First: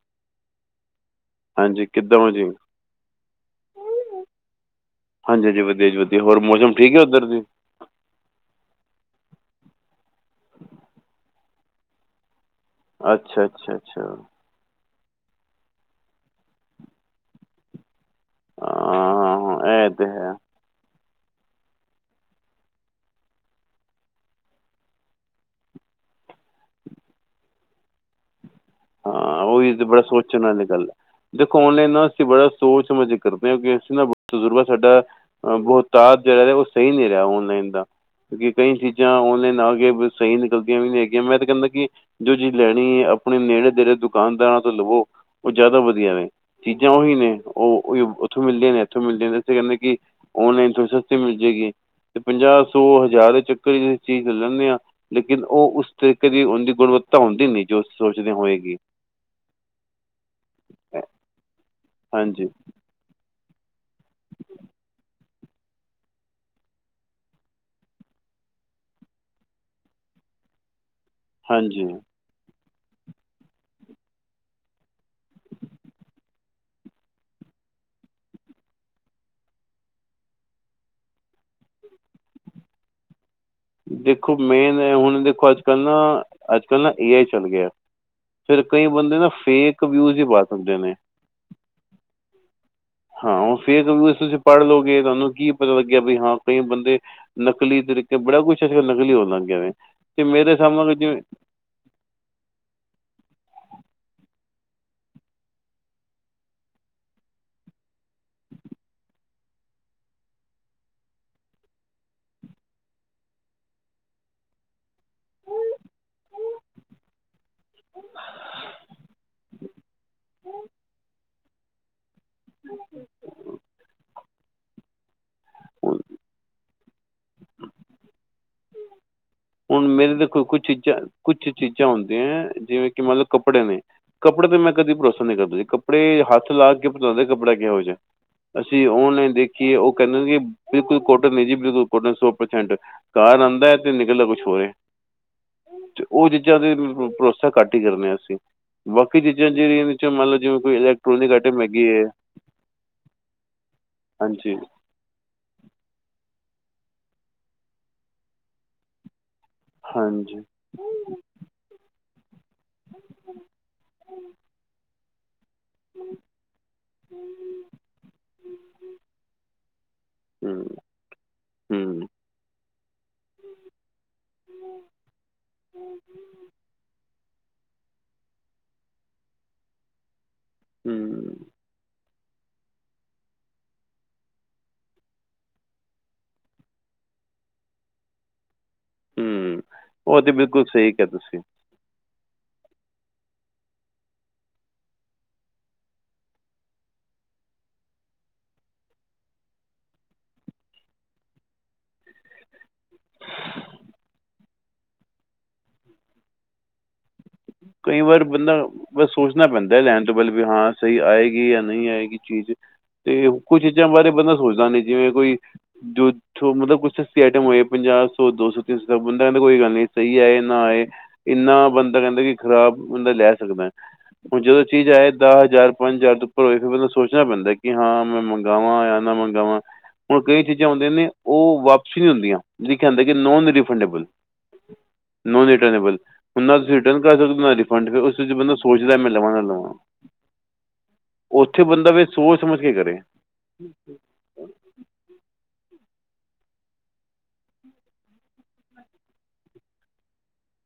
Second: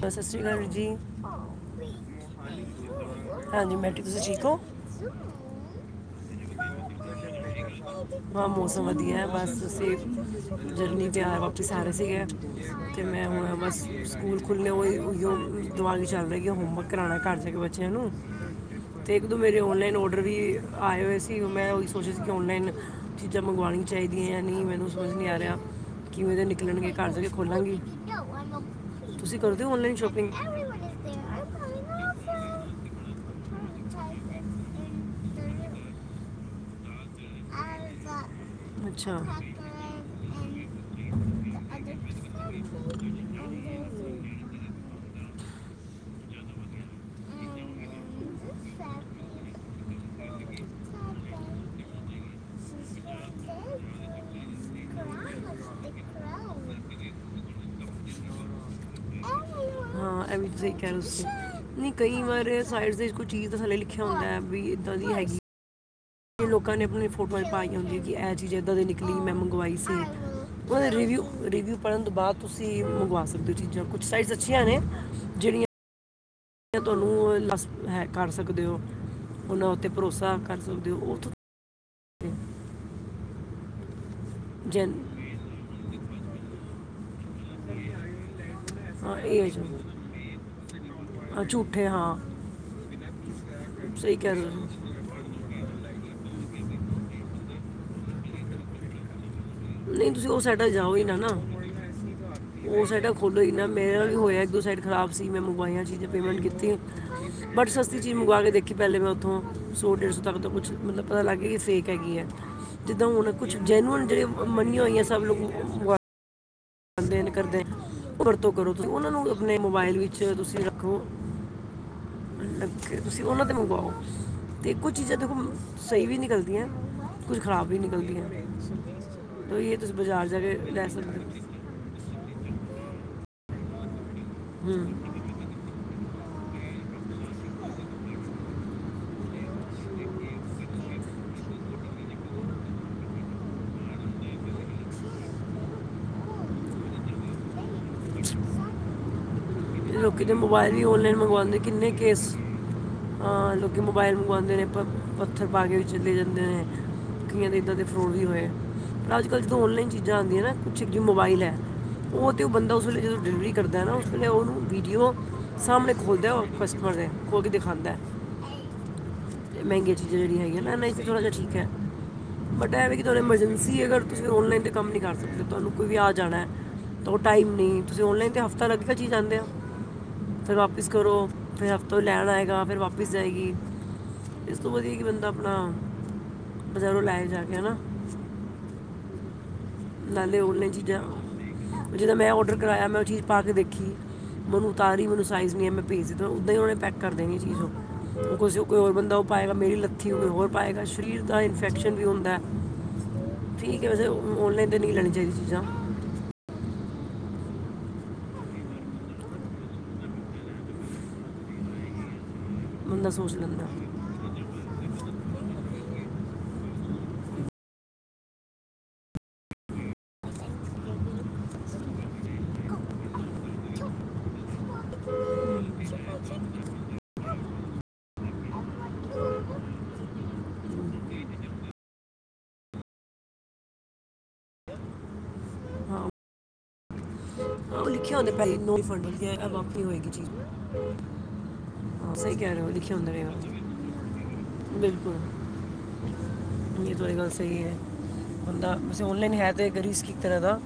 ਸਤਿ ਸ਼੍ਰੀ ਅਕਾਲ ਵੀਰ ਜੀ ਹਾਂਜੀ ਕਿੱਦਾਂ ਜੀ ਹਾਂਜੀ ਮੈਟ੍ਰਿਕ ਤੁਸੀਂ ਠੀਕ ਹੋ ਹਾਂਜੀ ਹਾਂਜੀ ਵਧੀਆ ਚ ਵਧੀਆ ਹੋਰ ਮੌਸਮ ਠੀਕ ਹੈ ਉੱਧਰ ਦੀ ਹਾਂ ਮੌਸਮ ਵਧੀਆ ਬਸ ਤੁਸੀਂ ਜਰਨੀ ' ਆ ਵਾਪਿਸ ਆ ਰਹੇ ਸੀਗੇ ਅਤੇ ਮੈਂ ਅੱਛਾ ਹੁਣ ਅੱਛਾ ਬਸ ਅੱਛਾ ਸਕੂਲ ਖੁੱਲੇ ਉਹ ਉ ਦਿਮਾਗ ਚੱਲਦਾ ਕਿ ਹੋਮਵਰਕ ਕਰਾਉਣਾ ਘਰ ਜਾ ਕੇ ਬੱਚਿਆਂ ਨੂੰ ਅਤੇ ਇੱਕ ਦੋ ਮੇਰੇ ਹਾਂ ਇਹ ਔਨਲਾਈਨ ਤਾਂ ਔਡਰ ਹੈ ਵੀ ਆਏ ਹੋਏ ਸੀ ਅਤੇ ਮੈਂ ਉਹੀ ਸੋਚਿਆ ਸੀ ਕਿ ਔਨਲਾਈਨ ਚੀਜ਼ਾਂ ਮੰਗਵਾਉਣੀਆਂ ਚਾਹੀਦੀਆਂ ਜਾਂ ਨਹੀਂ ਮੈਨੂੰ ਸਮਝ ਨਹੀਂ ਆ ਰਿਹਾ ਕਿਵੇਂ ਦੇ ਨਿਕਲਣਗੇ ਘਰ ਕੇ ਖੋਲਾਂਗੇ ਹਾਂ ਉਹੀ ਤੇ ਬੜਾ ਸੋਚਣ ਵਾਲੀ ਗੱਲ ਹੈ ਦੇਖੋ ਔਨਲਾਈਨ ਆਸੀ ਬੜਾ ਸੋਚ ਸਮਝ ਕਰਦੇ ਹੋ ਕਿ ਅਸੀ ਨਾ ਤਜ਼ੁਰਗਾ ਸਾਡਾ ਬਹੁਤਾ ਤ ਜਿਹੜਾ ਉਹ ਸਹੀ ਨ ਨਹੀਂ ਰਿਹਾ ਔਨਲਾਈਨ ਹਿੰਦਾ ਕਈ ਚੀਜ਼ਾਂ ਔਨਲਾਈਨ ਆ ਕੇ ਸਹੀ ਨਿਕਲਦੀਆਂ ਵੀ ਨਹੀਂ ਹੈਗੀਆਂ ਮੈਂ ਤੇ ਕਹਿੰਦਾ ਕਿ ਜੋ ਚੀਜ਼ ਲੈਣੀ ਆਪਣੇ ਨੇੜੇ ਜਹੜੇ ਦੁਕਾਨਦਾਰਾਂ ਤੋਂ ਲਵੋ ਉਹ ਜ਼ਿਆਦਾ ਵਧੀਆ ਨੇ ਚੀਜ਼ਾਂ ਉਹੀ ਨੇ ਉਹ ਉੱਥੋਂ ਮਿਲਦੀਆਂ ਨੇ ਇੱਥੋਂ ਮਿਲ ਜਾਂ ਇਸੇ ਕਰ ਕਿ ਔਨਲਾਈਨ ਤਾਂ ਸਸਤੀ ਮਿਲ ਜਾਏਗੀ ਤੇ ਪੰਜਾਹ ਸੌ ਹਜ਼ਾਰ ਚੱਕਰ ਚੀਜ਼ ਲੈਂਦੇ ਹਾਂ ਲੇਕਿਨ ਉਹ ਉਸ ਤਰੀਕੇ ਦੀ ਉਹਦੀ ਗੁਣਵੱਤਾ ਤਾਂ ਹੁੰਦੀ ਨੀ ਜੋ ਸੋਚਦੇ ਹੋਏਗੀ ਕਹਿ ਨਹੀਂ ਕਈ ਹਾਂਜੀ ਵਾਰ ਸਾਈਡ ਕੁਛ ਚੀਜ਼ ਤਾਂ ਥੇ ਲਿਖਿਆ ਹੁੰਦਾ ਹੈ ਵੀ ਇੱਦਾਂ ਦੀ ਹੈਗੀ ਲੋਕਾਂ ਨੇ ਆਪਣੀ ਫੋਟੋਆਂ ਪਾਈਆਂ ਹੁੰਦੀਆਂ ਕਿ ਇਹ ਚੀਜ਼ ਏਦਾਂ ਦੀ ਨਿਕਲੀ ਮੈਂ ਮੰਗਵਾਈ ਸੀ ਰਿਵਿਊ ਰਿਵਿਊ ਹਾਂਜੀ ਪੜਨ ਤੋਂ ਬਾਅਦ ਤੁਸੀਂ ਤੁਸੀਂ ਮੰਗਵਾ ਸਕਦੇ ਹੋ ਚੀਜ਼ਾਂ ਕੁਛ ਸਾਈਡਸ ਅੱਛੀਆਂ ਨੇ ਜਿਹੜੀਆਂ ਤੁਹਾਨੂੰ ਉਹ ਲਸ ਹੈ ਕਰ ਸਕਦੇ ਹੋ ਉਹਨਾਂ ਉੱਥਤੇ ਭਰੋਸਾ ਕਰ ਸਕਦੇ ਹੋ ਉਥ ਦੇਖੋ ਮੇਨ ਹੁਣ ਦੇਖੋ, ਅੱਜ-ਕੱਲ੍ਹ ਨਾ ਅੱਜ-ਕੱਲ੍ਹ ਨਾ ਏ ਆਈ ਚੱਲ ਗਿਆ। ਫਿਰ ਕਈ ਹਾਂ, ਬੰਦੇ ਨਾ ਇਹ ਹੈ ਜੋ ਫੇਕ ਵਿਊਜ ਹੀ ਪਾ ਦਿੰਦੇ ਨੇ, ਅੱਠੇ ਹਾਂ, ਹਾਂ ਉਹ ਫੇਰ ਸਹੀ ਕਹਿ ਤੁਸੀਂ ਰਹੇ ਪੜ੍ਹ ਹੋ। ਲਓਗੇ, ਤੁਹਾਨੂੰ ਕੀ ਪਤਾ ਲੱਗਿਆ ਵੀ ਹਾਂ ਕਈ ਬੰਦੇ ਨ ਨਕਲੀ ਤਰੀਕੇ ਬੜਾ ਕੁਛ ਅਸੀਲ ਨਕਲੀ ਹੋਵਾਂਗੇ। ਨਹੀਂ ਤੁਸੀਂ ਉਹ ਸਾਈਡਾ ਜਾਓ, ਹੀ ਨਾ ਨਾ ਉਹ ਸਾਈਡਾ ਖੋਲੋ ਹੀ ਨਾ ਮੇਰਾ ਵੀ ਹੋਇਆ। ਦੋ ਸਾਈਡ ਖਰਾਬ ਸੀ ਮੈਂ ਮੰਗਵਾਈਆਂ, ਚੀਜ਼ਾਂ ਪੇਮੈਂਟ ਕੀਤੀਆਂ ਬਟ ਸਸਤੀ ਚੀਜ਼ ਮੰਗਵਾ ਕੇ ਦੇਖੀ ਪਹਿਲੇ ਮੈਂ ਉੱਥੋਂ ਸੌ ਡੇਢ ਸੌ ਤੱਕ ਤੋਂ ਕੁਛ ਮਤਲਬ ਪਤਾ ਲੱਗ ਗਿਆ, ਕਿ ਫੇਕ ਹੈਗੀ ਹੈ ਜਿੱਦਾਂ ਹੁਣ ਕੁਛ ਜੈਨੂਅਨ ਜਿਹੜੇ ਮੰਨੀਆਂ ਹੋਈਆਂ ਸਭ ਲੋਕ, ਖਦੇ ਕਰਦੇ ਉਹ ਵਰਤੋਂ ਕਰੋ, ਤੁਸੀਂ ਉਹਨਾਂ ਨੂੰ ਆਪਣੇ ਮੋਬਾਇਲ ਵਿੱਚ ਤੁਸੀਂ ਰੱਖੋ। ਲੱਗੇ ਤੁਸੀਂ ਉਹਨਾਂ ਤੇ ਮੰਗਵਾਓ ਅਤੇ ਕੁਝ ਚੀਜ਼ਾਂ ਦੇਖੋ, ਹੁਣ ਸਹੀ ਵੀ ਨਿਕਲਦੀਆਂ ਕੁਝ ਖਰਾਬ ਵੀ ਨਿਕਲਦੀਆਂ ਤਾਂ ਇਹ ਹੁਣ ਤੁਸੀਂ ਮੇਰੇ ਬਾਜ਼ਾਰ ਜਾ ਦੇਖੋ ਕੇ ਕੁਛ ਲੈ ਸਕਦੇ ਚੀਜ਼ਾਂ-ਕੁਛ ਹੋ ਚੀਜ਼ਾਂ ਹੁੰਦੀਆਂ, ਜਿਵੇਂ ਕਿ ਮਤਲਬ ਕੱਪੜੇ ਨੇ ਕੱਪੜੇ ਤੇ ਮੈਂ ਹੂੰ ਕਦੀ ਭਰੋਸਾ ਨਹੀ ਕਰਦੀ, ਕੱਪੜੇ ਹੱਥ ਲਾ ਕੇ ਪਤਾ ਲਗਦਾ ਕੱਪੜਾ ਕਿਹੋ ਜਿਹਾ ਅਸੀਂ ਔਨਲਾਈਨ ਦੇਖੀਏ, ਉਹ ਕਹਿੰਦੇ ਕਿ ਬਿਲਕੁਲ ਕੁੱਟ ਨਹੀਂ ਜੀ ਬਿਲਕੁਲ ਕੁਟ ਸੌ ਪ੍ਰਸੈਂਟ ਕਾਰ ਆਦਾ ਏ ਤੇ ਨਿਕਲ ਲੱ ਕੁਛ ਹੋਏ ਤੇ ਉਹ ਚੀਜ਼ਾਂ ਦੇ ਭਰੋਸਾ ਘੱਟ ਹੀ ਕਰਨੇ, ਅਸੀਂ ਬਾਕੀ ਚੀਜ਼ਾਂ ਜਿਹੜੀਆਂ ਇਹਦੇ 'ਚੋਂ ਲੋਕੀ ਮੰਨ ਦੇ ਲਓ ਜਿਵੇਂ ਮੋਬਾਈਲ ਕੋਈ ਵੀ ਔਨਲਾਈਨ ਇਲੈਕਟ੍ਰੋਨਿਕ ਮੰਗਵਾਦੇ ਆਈਟਮ ਹੈਗੀ ਕਿੰਨੇ ਹੈ ਕੇਸ ਹਾਂ ਲੋਕੀ ਮੋਬਾਇਲ ਮੰਗਵਾਦੇ ਹਾਂਜੀ ਨੇ ਪੱਥਰ ਪਾ ਕੇ ਵਿੱਚ ਦੇ ਦਿੰਦੇ ਨੇ ਦੇ ਇੱਦਾਂ ਦੇ ਫਰੋਟ ਵੀ ਹੋਏ ਰਾਜ ਅ ਕੱਲ ਜਦੋਂ ਔਨਲਾਈਨ ਚੀਜ਼ਾਂ ਹਾਂਜੀ ਆਦੀਆਂ ਨਾ ਕੁਛ ਜਿਵੇਂ ਮੋਬਾਈਲ ਹੈ ਉਹ ਅਤੇ ਉਹ ਬੰਦਾ ਉਸ ਵੇਲੇ ਜਦੋਂ ਡਿਲੀਵਰੀ ਕਰਦਾ ਨਾ ਉਸ ਵੇਲੇ ਉਹਨੂੰ ਵੀਡੀਓ ਸਾਮ੍ਹਣੇ ਖੋਲ੍ਹਦਾ ਉਹ ਕਸਟਮਰ ਦੇ ਖੋਲ ਕੇ ਦਿਖਾਦਾ ਹੈ ਅਤੇ ਮਹਿੰਗੀਆਂ ਚੀਜ਼ਾਂ ਜਿਹੜੀਆਂ ਹੂੰ ਹੈਗੀਆਂ ਨਾ, ਇਹਨਾਂ ਤਾਂ ਥੋੜ੍ਹਾ ਜਿਹਾ ਠੀਕ ਹੈ ਹੂੰ ਬਟ ਇਹ ਵੀ ਕਿ ਤੁਹਾਨੂੰ ਐਮਰਜੈਂਸੀ ਅਗਰ ਤੁਸੀਂ ਔਨਲਾਈਨ ਤੇ ਕੰਮ ਨੀ ਕਰ ਸਕਦੇ, ਤੁਹਾਨੂੰ ਕੋਈ ਵਿਆਹ ਜਾਣਾ ਹੈ ਤਾਂ ਉਹ ਟਾਈਮ ਨਹੀਂ ਤੁਸੀਂ ਔਨਲਾਈਨ ਤੇ ਹਫ਼ਤਾ ਲੱਗ, ਕੇ ਚੀ ਆਂਦੇ ਹੋ ਫਿਰ ਵਾਪਿਸ ਕਰੋ ਹੂੰ ਫਿਰ ਹਫ਼ ਲੈਣ ਆਏਗਾ ਫਿਰ ਵਾਪਿਸ ਜਾਏਗੀ, ਇਸ ਤੋਂ ਵਧੀਆ ਕਿ ਬੰਦਾ ਆਪਣਾ ਬਜ਼ਾਰੋਂ ਲੈ ਜਾ ਕੇ ਹਨਾ ਹੂੰ ਉਹ ਤਾਂ ਲੈਂਦੇ ਬਿਲਕੁਲ ਔਨਲਾਈਨ ਸਹੀ ਚੀਜ਼ਾਂ ਕਿਹਾ ਤੁਸੀਂ ਜਦੋਂ ਮੈਂ ਔਡਰ ਕਰਵਾਇਆ, ਮੈਂ ਉਹ ਚੀਜ਼ ਪਾ ਕੇ ਦੇਖੀ ਮੈਨੂੰ ਉਤਰੀ ਮੈਨੂੰ ਸਾਈਜ਼ ਨਹੀਂ ਮੈਂ ਭੇਜ ਦਿੱਤਾ, ਉੱਦਾਂ ਹੀ ਉਹੇ ਪੈਕ ਕਰ ਦੇਣੀ ਚੀਜ਼ ਕੋਈ ਹੋਰ ਬੰਦਾ ਪਾਏਗਾ ਮੇਰੀ ਲੱਥੀ ਔ ਹੋਰ ਪਾਏਗਾ, ਸਰੀਰ ਦਾ ਇਨਫੈਕਸ਼ਨ ਵੀ ਹੁੰਦਾ ਠੀਕ ਹੈ, ਵੈਸੇ ਔਨਲਾਈਨ ਤੇ ਨਹੀਂ ਲੈਣੀ ਚਾਹੀਦੀਆਂ ਚੀਜ਼ਾਂ ਕਈ ਵਾਰ ਬੰਦਾ ਬਸ ਸੋਚਣਾ ਪੈਂਦਾ ਲੈਣ ਤੋਂ ਪਹਿਲ ਵੀ ਹਾਂ ਸਹੀ ਆਏਗੀ, ਜਾਂ ਨਹੀਂ ਆਏਗੀ ਚੀਜ਼ ਬੰਦਾ ਤੇ ਸੋਚ ਕੁਝ ਲੈਂਦਾ ਚੀਜ਼ਾਂ ਹਾਂ, ਬਾਰੇ ਬੰਦਾ ਸੋਚਦਾ ਨੇ ਜਿਵੇਂ, ਕੋਈ ਜੋ ਮਤਲਬ ਕੁਛ ਸਸਤੀ ਆਈਟਮ ਹੋਏ, ਪੰਜਾਹ ਸੌ ਦੋ ਸੌ ਤਿੰਨ ਸੌ ਬੰਦਾ ਕਹਦਾ ਕੋਈ ਗੱਲ ਨਾ ਸਹੀ ਆਏ ਨਾ ਆਏ ਇੰਨਾ ਬੰਦਾ ਕਹਿੰਦਾ ਕਿ, ਖ਼ਰਾਬ ਬੰਦਾ ਲੈ ਸਕਦਾ ਹੁਣ ਜਦੋਂ ਚੀਜ਼ ਆਏ ਦਾ ਹਜ਼ਾਰ ਪੰਜ ਹਜ਼ਾਰ ਦੇ ਉੱਪਰ ਹੋਏ, ਫਿਰ ਮੈਨੂੰ ਸੋਚਣਾ ਪੈਂਦਾ ਕਿ ਹਾਂ ਮੈਂ ਮੰਗਾਵਾ ਜਾਂ ਨਾ ਮਗਾਵਾ ਹੁਣ ਕਈ ਚੀਜ਼ਾਂ ਹੁੰਦੀਆਂ, ਨੇ ਉਹ ਵਾਪਸੀ ਨਹੀਂ ਹੁੰਦੀਆਂ ਜਿਹੜੀ ਕਹਿੰਦੇ ਕਿ ਨੋਨ ਰਿਫੰਡੇਬਲ ਨੋਨ ਰਿਟਰਨਏਬਲ ਹੁਣ ਨਾ ਤੁਸੀਂ ਰਿਟਰਨ ਕਰ ਸਕਦੇ ਹੋ ਨਾ ਉਹ ਰਿਫੰਡ ਫਿਰ ਲਿਖੇ ਉਸ ਹੁੰਦੇ ਵਿੱਚ ਆ, ਬੰਦਾ ਪਹਿਲੇ ਨੋ ਸੋਚਦਾ ਰਿਫੰਡ ਮੈਂ ਲਵਾਂ ਨਾ ਲਵਾਂ ਹੋਏਗੀ ਚੀਜ਼ ਉੱਥੇ ਬੰਦਾ ਵੀ ਹਾਂ, ਸਹੀ ਸੋਚ ਕਹਿ ਸਮਝ ਰਹੇ ਹੋ ਕੇ ਲਿਖਿਆ ਕਰੇ ਹੁੰਦਾ ਰਹੇਗਾ ਬਿਲਕੁਲ ਤੁਹਾਡੀ ਗੱਲ ਸਹੀ ਹੈ ਬੰਦਾ ਔਨਲਾਈਨ ਹੈ, ਤਾਂ ਕਰੀ ਇੱਕ ਤਰ੍ਹਾਂ ਦਾ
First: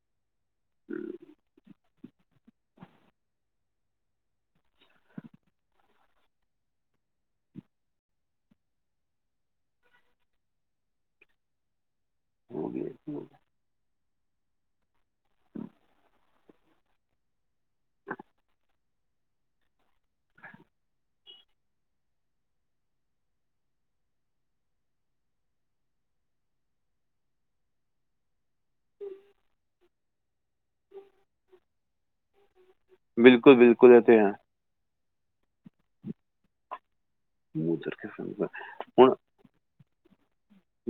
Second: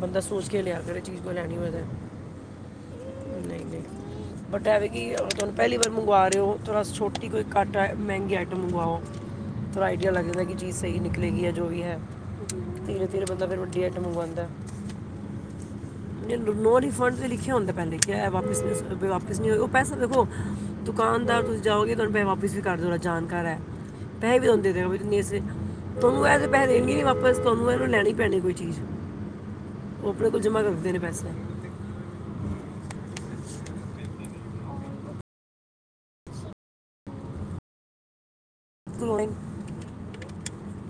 ਬੰਦਾ ਸੋਚ ਕੇ ਲਿਆ ਕੇੜੀ ਚੀਜ਼ ਕੋਈ ਲੈਣੀ ਹੋਏ, ਤਾਂ ਨਹੀਂ-ਨਹੀਂ ਬਟ ਐਵੇਂ ਕਿ ਤੁਹਾਨੂੰ ਪਹਿਲੀ ਵਾਰ ਮੰਗਵਾ ਰਹੇ ਹੋ, ਥੋੜੀ ਛੋਟੀ ਕੋਈ ਘੱਟ ਮਹਿੰਗੀ ਆਈਟਮ ਮੰਗਵਾਓ ਥੋੜ੍ਹਾ ਆਈਡੀਆ ਲੱਗਦਾ, ਕਿ ਚੀਜ਼ ਸਹੀ ਨਿਕਲੇਗੀ ਹੈ ਜੋ ਵੀ ਹੈ ਧੀਰੇ-ਧੀਰੇ ਬੰਦਾ ਫਿਰ ਵੱਡੀ ਆਈਟਮ ਮੰਗਵਾਦਾ ਨੌ ਰਿਫੰਡ ਤੇ ਲਿਖੇ ਹੋਦੇ ਵਾਪਿਸ-ਵਾਪਿਸ ਨਹੀ ਹੋਏ ਪੈਸਾ ਦੇਖੋ ਦੁਕਾਨਦਾਰ ਤੁਸੀ ਜਾਓਗੇ ਤੁਹਾਨੂੰ ਰੁਪਏ ਵਾਪਿਸ ਵੀ ਕਰ ਦਿਓ ਜਾਣਕਾਰ ਹੈ। ਪੈਸੇ ਵੀ ਦਾਂਦੇ ਤੁਹਾਨੂੰ ਇਹ ਪੈਸੇ ਦੇਣਗੇ ਨੀ ਵਾਪਸ ਤੁਹਾਨੂੰ ਇਹਨੂੰ ਲੈਣੀ ਪੈਣੀ ਕੋਈ ਚੀਜ਼ ਉਹ ਆਪਣੇ ਕੋਲ ਜਮ੍ਹਾਂ ਕਰਦੇ ਨੇ ਪੈਸੇ। ਬਿਲਕੁਲ-ਬਿਲਕੁਲ ਇਥੇ ਹੈ। ਮੂੰਹ ਉਤਰ ਗਿਆ ਗੁਡ ਮੋਰਨਿੰਗ।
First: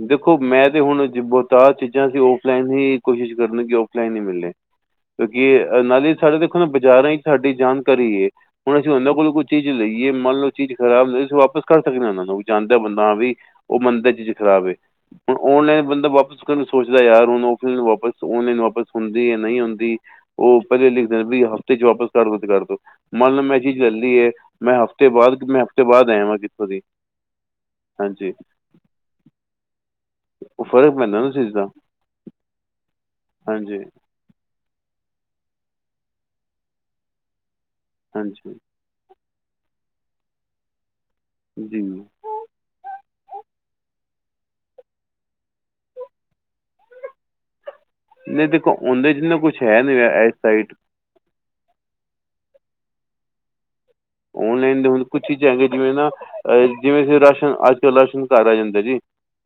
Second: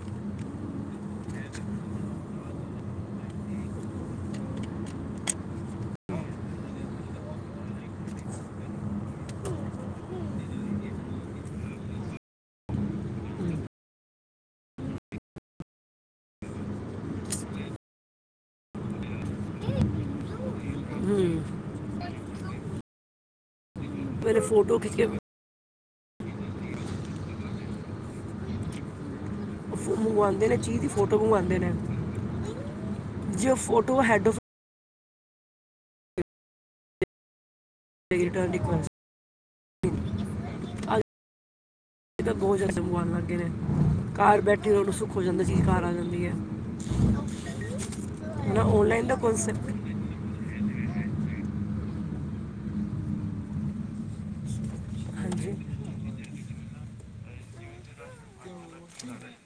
ਦੇਖੋ ਮੈਂ ਤੇ ਹੁਣ ਜ ਬਹੁਤਾਰ ਚੀਜ਼ਾਂ ਔਫਲਾਈਨ ਹੀ ਕੋਸ਼ਿਸ਼ ਕਰਨ ਕਿ ਔਫਲਾਈਨ ਹੀ ਮਿਲੇ। ਕਿਉਂਕਿ ਨਾਲੇ ਸਾਡੇ ਦੇਖੋ ਨਾ ਬਾਜ਼ਾਰਾਂ ਇੱਕ ਸਾਡੀ ਜਾਣਕਾਰੀ ਏ। ਹੁਣ ਅਸੀਂ ਉਹਨਾਂ ਕੋਲ ਕੋਈ ਚੀਜ਼ ਲਈ ਮੰਨ ਲਓ, ਚੀਜ਼ ਖ਼ਰਾਬ ਅਸੀਂ ਵਾਪਿਸ ਕਰ ਸਕਦੇ ਹਾਂ। ਉਹਨਾਂ ਨੂੰ ਵੀ ਚਾਹਦੇ ਬੰਦਾ ਵੀ ਉਹ ਬੰਦੇ ਚ ਖਰਾਬ ਹੈ। ਹੁਣ ਔਨਲਾਈਨ ਬੰਦਾ ਵਾਪਿਸ ਸੋਚਦਾ ਯਾਰ ਹੁਣ ਫਲਾਈਨ ਵਾਪਸ ਔਨਲਾਈਨ ਵਾਪਸ ਹੀ ਨਹੀਂ ਹੁੰਦੀ ਉਹ ਪਹਿਲੇ ਹੂੰ ਲਿਖਦੇ ਵੀ ਹਫ਼ਤੇ ਚ ਵਾਪਸ ਕਰ ਦੋ ਤੇ ਕਰ ਦੋ ਮੰਨ ਲਉ ਮੈਂ ਜੀ। ਝੱਲੀ ਏ ਮੇਰੇ ਫੋਟੋ ਮੈਂ ਖਿੱਚ ਕੇ ਹਫ਼ਤੇ ਬਾਅਦ ਮੈਂ ਹ। ਤੋਂ ਬਾਅਦ ਆਇਆ ਵਾਂ ਕਿੱਥੋਂ ਦੀ ਹਾਂਜੀ। ਮੰਗਵਾਉਂਦੇ ਨੇ ਉਹ ਚੀਜ਼ ਦੀ ਫ਼ਰਕ ਫੋਟੋ ਪੈਂਦਾ ਨਾ ਉਸ ਚੀਜ਼ ਮੰਗਵਾਉਂਦੇ ਦਾ ਨੇ ਜੇ ਹਾਂਜੀ ਫੋਟੋ ਹੈੱਡ। [inaudible] ਇਹ ਤਾਂ [unintelligible] ਹਾਂਜੀ ਜੀ ਘਰ ਬੈਠੀ [unintelligible] ਨੂੰ ਸੁੱਖ ਹੋ ਜਾਂਦਾ ਚੀਜ ਘਰ ਆ ਜਾਂਦੀ ਐ। ਨੀਂ ਦੇਖੋ ਉਂਦੇ ਚ ਨਾ ਕੁਛ ਹੈ ਨੀ ਇ ਸਾਇਡ। [unintelligible] ੳਨਲਾਈਨ ਦੇ ਹੁਣ ਕੁੱਛ ਚੀਜਾਂ ਹਾਂਜੀ ਹੈਗੀਆਂ ਜਿਵੇਂ ਨਾ ਜਿਵੇਂ ਰਾਸ਼ਨ ਅੱਜ ਕੱਲ੍ਹ ਰਾਸ਼ਨ ਘਰ ਆ ਜਾਂਦੇ ਜੀ।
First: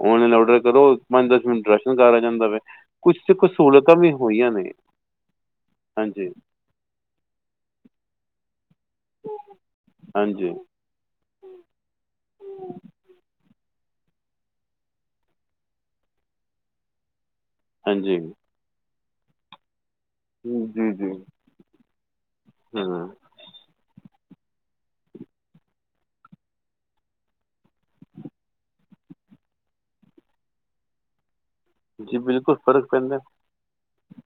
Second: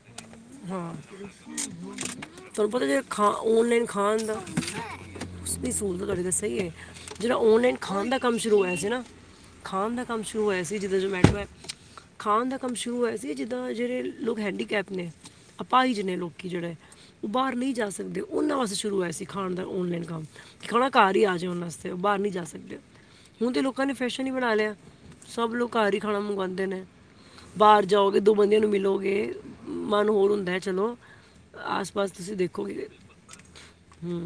ੳਨਲਾਈਨ ਔਡਰ ਕਰੋ। ਹਾਂ ਪੰਜ -ਦਸ ਮਿੰਟ ਰਾਸ਼ਨ ਘਰ ਆ ਜਾਂਦਾ ਵੇ। ਤੁਹਾਨੂੰ ਪਤਾ ਜੇ ਕੁਛ ਖਾ ਕੁ ਆਨਲਾਈਨ ਸਹੂਲਤਾਂ ਵੀ ਖਾਣ ਹੋਈਆਂ ਨੇ। ਦਾ ਉਸ ਵੀ ਸਹੂਲਤ ਤੁਆਡੀ ਹਾਂਜੀ ਗੱਲ ਸਹੀ ਏ। ਜੇਹੜਾ ੳਨਲਾਈਨ ਖਾਣ ਦਾ ਕੰਮ ਸ਼ੁਰੂਇਆ ਹਨਾਂ। ਖਾਣ ਦਾ ਕੰਮ ਸ਼ੁਰੂ ਹਾਂਜੀ ਹੋਇਆ ਸੀ ਜਿੱਦਾਂ ਜਮੈਟੋ ਹੈ। ਖਾਣ ਦਾ ਕੰਮ ਸ਼ੁਰੂ ਹੋਇਆ ਸੀ ਜਿੱਦਾਂ ਜਿਹੜੇ ਲੋਕ ਹੈਂਡੀਕੈਪ ਨੇ, ਅਪਾਈਜ ਨੇ ਲੋਕੀ ਜਿਹੜੇ ਬਾਹਰ ਨਈਂ ਜਾ ਹਾਂਜੀ ਸਕਦੇ। ਉਹਨਾਂ ਵਾਸਤੇ ਸ਼ੁਰੂ ਹੋਇਆ ਸੀ ਖਾਣ ਦਾ ੳਨਲਾਈਨ। ਖਾਣਾ ਜੀ ਜੀ ਘਰ ਹੀ ਆ ਜਾ ਉਹਨਾ ਵਾਸਤੇ ਉਹ ਬਾਹਰ ਨੀ ਜਾ ਸਕਦੇ ਹਾਂ ਹੁਣ ਤੇ ਲੋਕਾਂ ਨੇ ਫਿਸ਼ ਈ ਬਣਾ ਲਿਆ ਸਭ ਲੋਕ ਘਰ ਹੀ ਖਾਣਾ ਮੰਗਵਾਦੇ ਨੇ ਬਾਹਰ ਜਾਓਗੇ ਦੋ ਬੰਦਿਆਂ ਨੂੰ ਮਿਲੋ ਫੇਰ ਮਨ ਹੋਰ ਹੁੰਦਾ ਚਲੋ। ਆਸ-ਪਾਸ ਜੀ ਤੁਸੀਂ ਬਿਲਕੁਲ ਫ਼ਰਕ ਦੇਖੋਗੇ ਪੈਂਦਾ ਹੂੰ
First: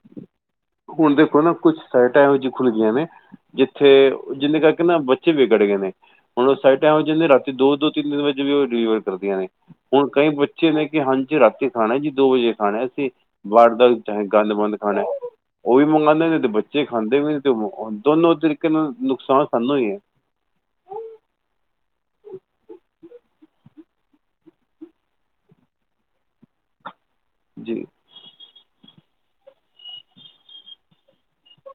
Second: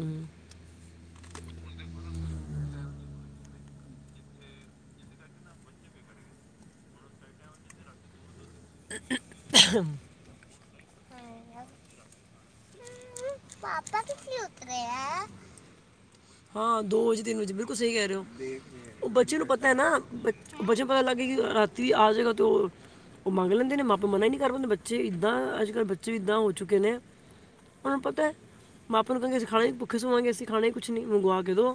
ਹੁਣ ਦੇ ਕੁਛ ਸਾਈਟਾਂ ਇਹੋ ਜਿਹੀ ਖੁੱਲ ਗਈਆਂ ਨੇ ਜਿੱਥੇ ਜਿੰਨੇ ਕਰਕੇ ਨਾ ਬੱਚੇ ਵਿਗੜ ਗਏ ਨੇ। ਹੁਣ ਉਹ ਫਲਾਇਟਾ ਇਹੋ ਜਹੀਆਂ ਰਾਤੀ ਦੋ ਦੋ ਤਿਨ ਵਜੇ ਵੀ ਉਹ ਡਿਲੀਵਰ ਕਰਦੀਆਂ ਨੇ ਹੁਣ ਕਈ ਬੱਚੇ ਨੇ ਕਿ ਹਾਂ ਹਾਂਜੀ ਯਾਰ ਰਾਤੀ ਖਾਣਾ ਈ ਨਹੀਂ ਦੋ ਵਜੇ ਖਾਣੈ ਅਸੀਂ ਬਾਹਰ ਦਾ ਵੀ ਪਾਪਾ ਚਾਹੇ ਕਿੱਥੇ ਗੰਦ ਮੰਦ ਉਤਰੇ ਖਾਣੈ ਆ ਉਹ ਵੀ ਮੰਗਵਾਦੇ ਨੇ ਤੇ ਹਾਂ ਬੱਚੇ ਖਾਂਦੇ ਵਜੇ ਵੀ ਨੇ ਤੇ ਵਜੇ ਸਹੀ ਕਹਿ ਰਹੇ ਹੋ ਦੋਨੋ ਤਰੀਕੇ ਨਾਲ ਦੇਖਦੇ ਉਹ ਬੱਚੇ ਨੁਕਸਾਨ ਨੂੰ ਪਤਾ ਹੈ ਸਾਨੂੰ ਹੀ ਨਾ ਏਂ। ਬੱਚ- ਬੱਚੇ ਪਤਾ ਲੱਗੇ ਕਿ ਰਾਤੀ ਆ ਜਾਏਗਾ ਤੇ ਉਹ ਉਹ ਮੰਗ ਲੈਂਦੇ ਨੇ ਮਾਪੇ ਮਨਾ ਈ ਨੀਂ ਕਰ ਪਾਂਦੇ ਬੱਚੇ ਇੱਦਾਂ ਅੱਜ ਕੱਲ੍ਹ ਬੱਚੇ ਇਦਾਂ ਹੋ ਚੁੱਕੇ ਨੇ ਜੀ ਉਹਨੂੰ ਪ [inaudible] ਮਾਪੇ ਨੂੰ ਕਹਿੰਗੇ ਅਸੀਂ ਖਾਣਾ ਭੁੱਖੇ ਸੋਵਾਂਗੇ ਅਸੀਂ ਖਾਣਾ ਕੁਛ ਨੀਂ ਮੰਗਵਾ ਕੇ ਦੋ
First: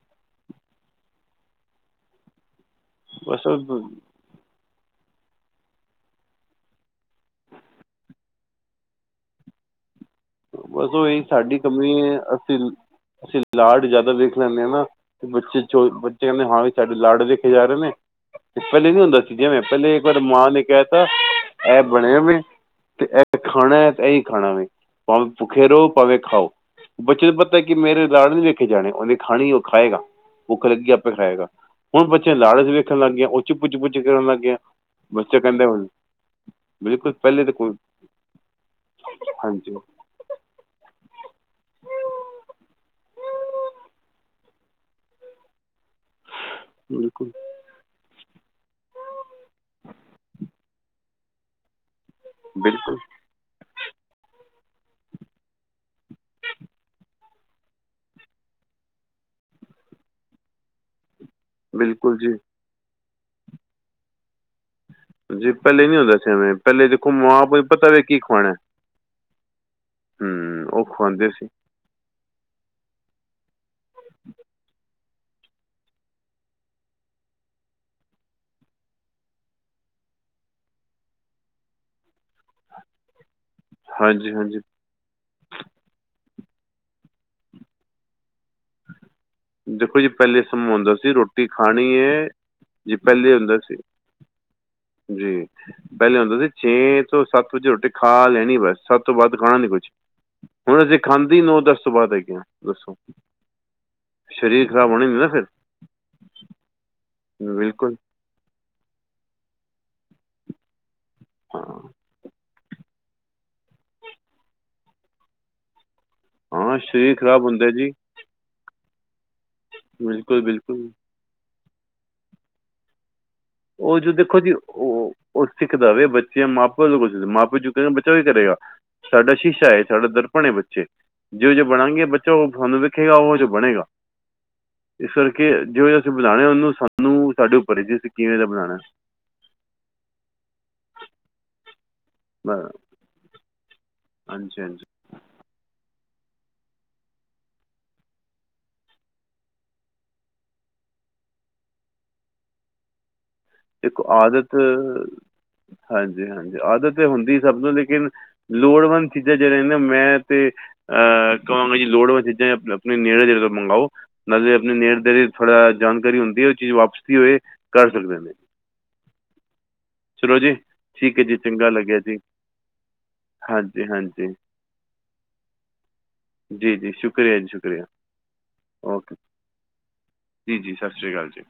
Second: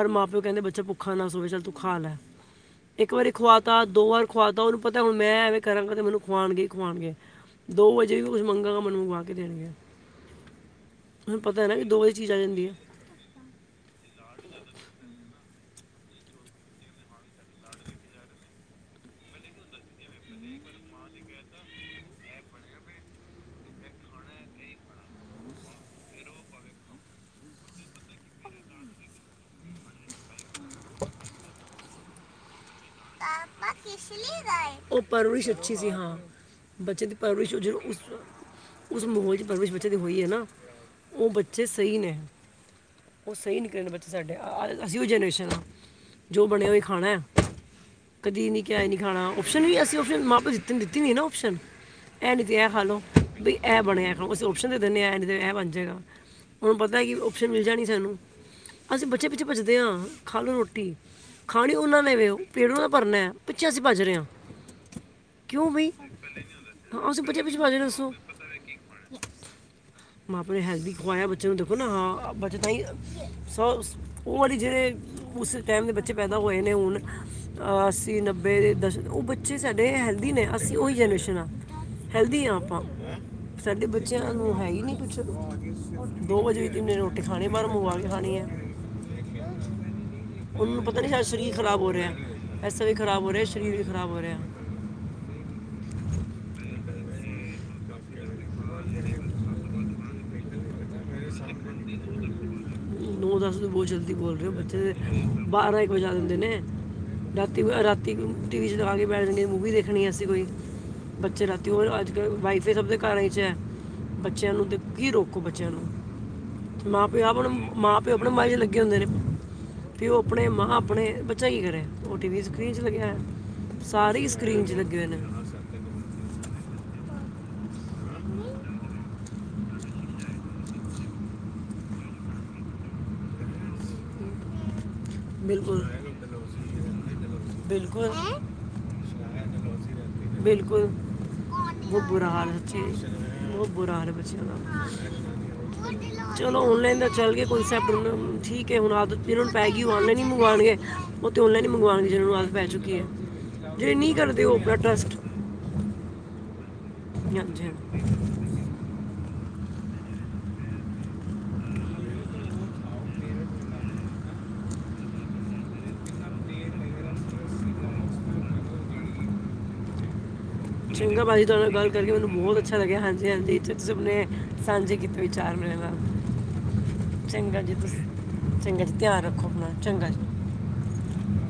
ਹਰ ਮਾਂ ਪਿਓ ਕਹਿੰਦੇ ਬੱਚਾ ਭੁੱਖਾ ਨਾ ਸੋਏ ਚੱਲ ਤੂੰ ਖਾ ਲੈ। ਇੱਕ ਵਾਰੀ ਬਸ ਖੁਆ ਤਾ ਉਹ ਦੋ ਵਾਰ ਖੁਆਤਾ ਉਹਨੂੰ ਪਤਾ ਹੁਣ ਮੈਂ ਏਵੇਂ ਕਰਾਂਗਾ ਤੇ ਮੈਨੂੰ ਖੁਵਾਣਗੇ ਈ ਖੁਵਾਣਗੇ। ਦੋ ਵਜੇ ਵੀ ਕੁਛ ਮੰਗਾਂ ਮੈਨੂੰ ਮੰਗਵਾ ਕੇ ਦੇਣਗੇ। ਬਸ ਉਹੀ ਮੈਨੂੰ ਸਾਡੀ ਪਤਾ ਹੈ ਨਾ ਕਿ ਕਮੀ ਦੋ ਵਜੇ ਐ ਚੀਜ਼ ਆ ਅਸੀ। ਜਾਂਦੀ ਹੈ ਅਸੀਂ ਲਾਡ ਜਿਆਦਾ ਵੇਖ ਲੈਂਨੇ ਆਂ ਨਾਂ ਬੱਚੇ। ਬੱਚੇ ਕਹਿੰਦੇ ਹਾਂ ਵੀ ਸਾਡੇ ਲਾਡ ਦੇਖੇ ਜਾ ਰਹੇ ਨੇਂ। ਤੇ ਪਹਿਲੇ ਨੀ ਹੁੰਦਾ ਸੀ ਜਿਵੇਂ ਪਹਿਲੇ ਇੱਕ ਵਾਰ ਮਾਂ ਨੇ ਕਹਿ ਤਾ ਐਹ ਬਣਿਆ ਮੈਂ। ਤੇ ਐਹ ਖਾਣੈ ਤੇ ਇਹੀ ਖਾਣਾ ਵੇ ਭਾਵੇਂ ਭੁੱਖੇ ਰਹੋ ਭਾਵੇਂ ਖਾਓ। ਬੱਚੇ ਨੂੰ ਪਤਾ ਕਿ ਮੇਰੇ ਲਾੜ ਨੀਂ ਵੇਖੇ ਜਾਣੇ ਉਹਨੇ ਖਾਣੀ ਉਹ ਖਾਏਗਾ। ਭੁੱਖ ਲੱਗੀ ਆਪੇ ਖਾਏਗਾ ਹੁਣ ਬੱਚੇ ਲਾੜ ਵਿੱਚ। ਦੇਖਣ ਲੱਗ ਗਈਆਂ ਉੰਝ ਪੁੱਚ ਪੁੱਚ ਕਰਨ ਲੱਗ ਗਈ ਆ ਉਹ ਬੱਚੇ ਪਰਵਰਿਸ਼ ਕਹਿੰਦੇ ਅੱਛੀ ਉਹ। ਸੀ ਹਾਂ ਬੱਚੇ ਦੀ ਪਰਵਰਿਸ਼ ਉਜ ਉਸ ਉਸ ਮਹੋਲ ਚ ਹਾਂਜੀ ਪਰਵਰਿਸ਼ ਬੱਚੇ ਦੀ। ਹੋਈ ਐ ਨਾਂ ਉਹ ਬੱਚੇ ਸਹੀ ਨੇਂ। ਉਹ ਸਹੀ ਨਿਕਲੇ ਨੇ ਬੱਚੇ ਸਾਡੇ ਅਸੀਂ ਉਹ ਜਨਰੇਸ਼ਨ ਆਂ ਜੋ ਬਣਿਐ ਉਹੀ ਖਾਣਾ। ਬਿਲਕੁਲ ਕਦੀ ਨੀ ਕਿਹਾ ਇਹ ਨੀ ਖਾਣਾ ਓਪਸ਼ਨ ਵੀ ਅਸੀਂ ਅਸੀ ਆਪਸ਼ਨ ਮਾਂ ਪਿਓ ਨੇ ਦਿੱਤੀ ਦਿਤੀ ਨੀਂ ਨਾਂ ਆਪਸ਼ਨ। ਐਹ ਨੀ ਤੇ ਐਹ ਬਿਲਕੁਲ ਖਾਲੋ ਬਈ ਐ ਬਣਿਐ ਅਸੀਂ ਓਪਸ਼ਨ ਦੇ ਦਿੰਨੇਂ ਐਂਹ ਨੀਂ ਤੇ ਐਹ ਬਣ ਜਾਏਗਾ। ਹੁਣ ਪਤਾ ਕੀ ਓਪਸ਼ਨ ਮਿਲ ਜਾਣੀ ਸਾਨੂੰ ਅਸੀਂ ਬੱਚੇ ਪਿੱਛੇ ਭੱਜਦੇ ਆਂ ਖਾਲੋ ਰੋਟੀ। ਖਾਣੀ ਉਹਨਾਂ ਬਿਲਕੁਲ ਨੇਵੇ ਜੀ ਪੇਟ ਉਹਨਾਂ ਦਾ ਭਰਨੈ ਪਿੱਛੇ ਅਸੀਂ ਭੱਜ ਰਹੇ ਆਂ। ਜੀ ਪਹਿਲੇ ਨੀ ਹੁੰਦਾ ਸੀ ਐਵੇਂ ਪਹਿਲੇ ਦੇਖੋ ਹਾਂ ਅਸੀਂ ਮਾਂ ਬੱਚੇ ਕੋ ਪਿੱਛੇ ਐ ਭੱਜ ਰਹੇ ਹਾਂ, ਪਤਾ ਵੇ ਦੱਸੋ ਕੀ ਖਵਾਣੈ। ਮਾਂ ਪਿੳ ਨੇਂ ਹੈਲਦੀ ਖਵਾਇਆ ਸੀ ਬੱਚੇ ਨੂੰ ਦੇਖੋ ਨਾ ਹਾਂ ਆ। ਬੱਚੇ ਤਾਈਂ ਸ ਉਹ ਵਰੀ ਜਿਹੜੇ ਉਸ ਟਾਈਮ ਦੇ ਬੱਚੇ ਪੈਦਾ ਹੋਏ ਨੇ ਹੁਣ ਅੱਸੀ ਨੱਬੇ ਦਸ਼ਕ ਉਹ ਬੱਚੇ ਸਾਡੇ ਹੈਲਦੀ ਨੇ ਅਸੀਂ ਉਹੀ ਜਨਰੇਸ਼ਨ ਆ। ਹੈਲਦੀ ਹਾਂ ਆਪਾਂ, ਸਾਡੇ ਬੱਚਿਆਂ ਹਾਂਜੀ ਨੂੰ, ਹਾਂਜੀ ਹੈ ਹੀ ਨਹੀਂੀ ਕੁੱਛ ਦੋ ਵਜੇ ਵੀ, ਜਿਨੇ ਖਾਣੀ ਨੇ ਰੋਟੀ ਖਾਣੀ ਬਾਹਰੋਂ ਮੰਗਵਾ ਕੇ, ਖਾਣੀ ਹੈ ਦੇਖੋ ਜੀ, ਪਹਿਲੇ ਸਮਾ ਉਹਨਾਂ ਨੂੰ ਹੁੰਦਾ ਪਤਾ ਨਹੀਂ ਸੀ, ਸਾਡਾ ਰੋਟੀ ਸਰੀਰ ਖਰਾਬ ਖਾਣੀ ਹੋ ਰਿਹਾ ਐਸਾ ਵੀ ਜੀ ਖਰਾਬ ਪਹਿਲੇ ਹੋ ਰਿਹਾ ਹੁੰਦਾ ਸੀ, ਸਰੀਰ ਵੀ ਖਰਾਬ ਹੋ ਰਿਹਾ ਜੀ ਪਹਿਲੇ ਹੁੰਦਾ ਸੀ ਛੇ ਤੋਂ ਸਤ ਵਜੇ, ਰੋਟੀ ਲੈਣੀ ਬਸ, ਸਭ ਤੋਂ ਵੱਧ ਖਾਣਾ ਨੀ ਕੁਛ ਹੁਣ, ਅਸੀਂ ਖਾਂਦੇ ਹੀ ਨੌ ਦਸ ਤੋਂ ਬਾਅਦ ਦੱਸੋ। ਨੌ ਦਸ ਬਹੁਤ ਜਲਦੀ ਬੋਲ ਰਹੇ ਹੋ, ਸਰੀਰ ਖਰਾਬ ਬੱਚੇ ਹੋਣਾ ਨਹੀਂ ਨਾ ਫਿਰ ਬਾਰਾਂ ਇੱਕ ਵਜਾ ਦਿੰਦੇ ਨੇ ਬਿਲਕੁਲ ਰਾਤੀ-ਰਾਤੀ ਟੀ ਵੀ ਚਲਾ ਕੇ ਬੈਠ ਜਾਂਦੇ ਨੇ, ਮੂਵੀ ਦੇਖਣੀ ਅਸੀਂ ਕੋਈ ਬੱਚੇ ਰਾਤੀ ਹਾਂ ਹੋਰ ਅੱਜ ਕੱਲ ਵਾਈ। ਫਿਰ, ਸਭ ਦੇ ਘਰਾਂ 'ਚ ਹੈ ਬੱਚਿਆਂ, ਨੂੰ ਦੀ ਰੋਕੋ ਬੱਚਿਆਂ ਨੂੰ ਹਾਂ ਤੇ, ਮਾਂ ਸਰੀਰ ਪਿਓ ਆਪ ਖਰਾਬ ਹੁੰਦਾ ਜੀ ਮਾਂ ਪਿਓ ਆਪਣੇ ਮਜੇ ਲੱਗੇ। ਅਗੇ ਹੁੰਦੇ ਨੇ, ਪਿਓ ਬਿਲਕੁਲ ਆਪਣੇ, ਮਾਂ ਬਿਲਕੁਲ ਆਪਣੇ, ਬਚਾ ਕੀ ਕਰੇ, ਉਹ ਟੀ ਵੀ ਸਕਰੀੀਨ ਚ ਲੱਗਿਆ। ਉਹ ਜੀ, ਸਾਰੇ ਹੀ ਦੇਖੋ ਜੀ, ਸਕਰੀਨ 'ਚ ਲੱਗੇ ਹੋਏ ਉਹ ਉਹ ਸਿੱਖਦਾ ਵੇ ਨੇ ਬੱਚਿਆਂ ਮਾਪ ਮਾਂ ਪਿਓ ਦੀ ਚੁੱਕ, ਬੱਚਾ ਵੀ ਕਰੇਗਾ। ਸਾਡਾ ਸ਼ੀਸ਼ਾ, ਸਾਡਾ ਦਰਪਣ ਏ ਬੱਚੇ, ਜਿਹੋ ਜਹੇ ਬਣਾਂਗੇ, ਬੱਚੇ ਤੁਹਾਨੂੰ ਦਿਖੇਗਾ ਉਹ ਜੋ ਬਣੇਗਾ। [inaudible] [unintelligible] ਇਸ ਕਰਕੇ, ਜੋ ਅਸੀਂ ਵਧਾਣਾ ਹੈ ਉਹਨੂੰ, ਸਾਨੂੰ ਆਪਣੇ ਉੱਪਰ ਹੀ ਧਿਆਨ ਦੇਣਾ ਪੈਣਾ। ਕਿਵੇਂ ਦਾ ਬਣਾਣਾ? ਉਹ, ਬੁਰਾ ਹਾਲ ਹੈ ਬੱਚਿਆਂ ਹਾਂਜੀ ਦਾ। ਹਾਂਜੀ ਚਲੋ, ਔਨਲਾਈਨ ਦਾ ਚੱਲ ਗਿਆ ਐਕਸੈਪਟ ਹੈ ਠੀਕ ਹੈ, ਹੁਣ ਆਣ ਨੂੰ ਪੈ। ਕਿ ਉਹ ਲਾਈ ਹੀ ਮੰਗਵਾਣ, ਗਗੇ ਉਹ ਲਾਈਨ ਹੀ ਮੰਗਵਾਣਗੇ ਜਿਹਨਾਂ ਨੂੰ ਅ ਪੈ ਚੁੱਕੀ ਹੈ। ਜਿਹੜੇ ਇੱਕ ਨਹੀਂ ਕਰਦੇ ਉਹ ਆਦਤ। ਆਪਣਾ ਟਰਸਟ ਹਾਂਜੀ, ਹਾਂਜੀ, ਆਦਤ ਤਾਂ ਸਭ ਨੂੰ ਹੁੰਦੀ ਹੈ, ਹਾਂਜੀ ਲੇਕਿਨ ਲੋੜਵੰਦ। ਚੀਜ਼ਾਂ ਜਿਹੜੀਆਂ ਨੇ ਨਾ, ਮੈਂ ਤਾਂ ਇਹੀ ਕਹਾਂਗਾ ਜੀ ਲੋੜਵੰਦ ਚੀਜ਼ਾਂ ਆਪਣੇ ਨੇੜੇ ਜਿਹੜੇ ਮੰਗੋ। ਨਾਲੇ ਆਪਣੇ ਨੇੜੇ-ਤੇੜੇ ਥੋੜ੍ਹੀ ਜਾਣਕਾਰੀ ਹੁੰਦੀ ਹੈ, ਉਹ ਚੀਜ਼ ਵਾਪਸੀ ਦੀ ਹੋਵੇ ਤਾਂ ਕਰ ਸਕਦੇ ਨੇ। ਸਿਰੋਜੀ ਚੰਗਾ ਜੀ, ਨਾਲ ਗੱਲ ਕਰਕੇ ਮੈਨੂੰ ਬਹੁਤ ਅੱਛਾ ਲੱਗਿਆ, ਹਾਂਜੀ, ਹਾਂਜੀ, ਤੁਸੀਂ ਜੋ ਸਾਂਝੇ ਕੀਤੇ, ਉਹ ਚਾਰ ਮਿੰਟ ਵੀ ਬਹੁਤ ਨੇ ਧਨੇਵਾਦ। ਜੀ ਜੀ, ਸ਼ੁਕਰੀਆ ਜੀ, ਸ਼ੁਕਰੀਆ। ਚੰਗਾ ਜੀ ਓਕੇ, ਧਿਆਨ ਰੱਖੋ ਆਪਣਾ ਚੰਗਾ ਜੀ ਜੀ ਸਤਿ ਸ੍ਰੀ ਅਕਾਲ ਜੀ।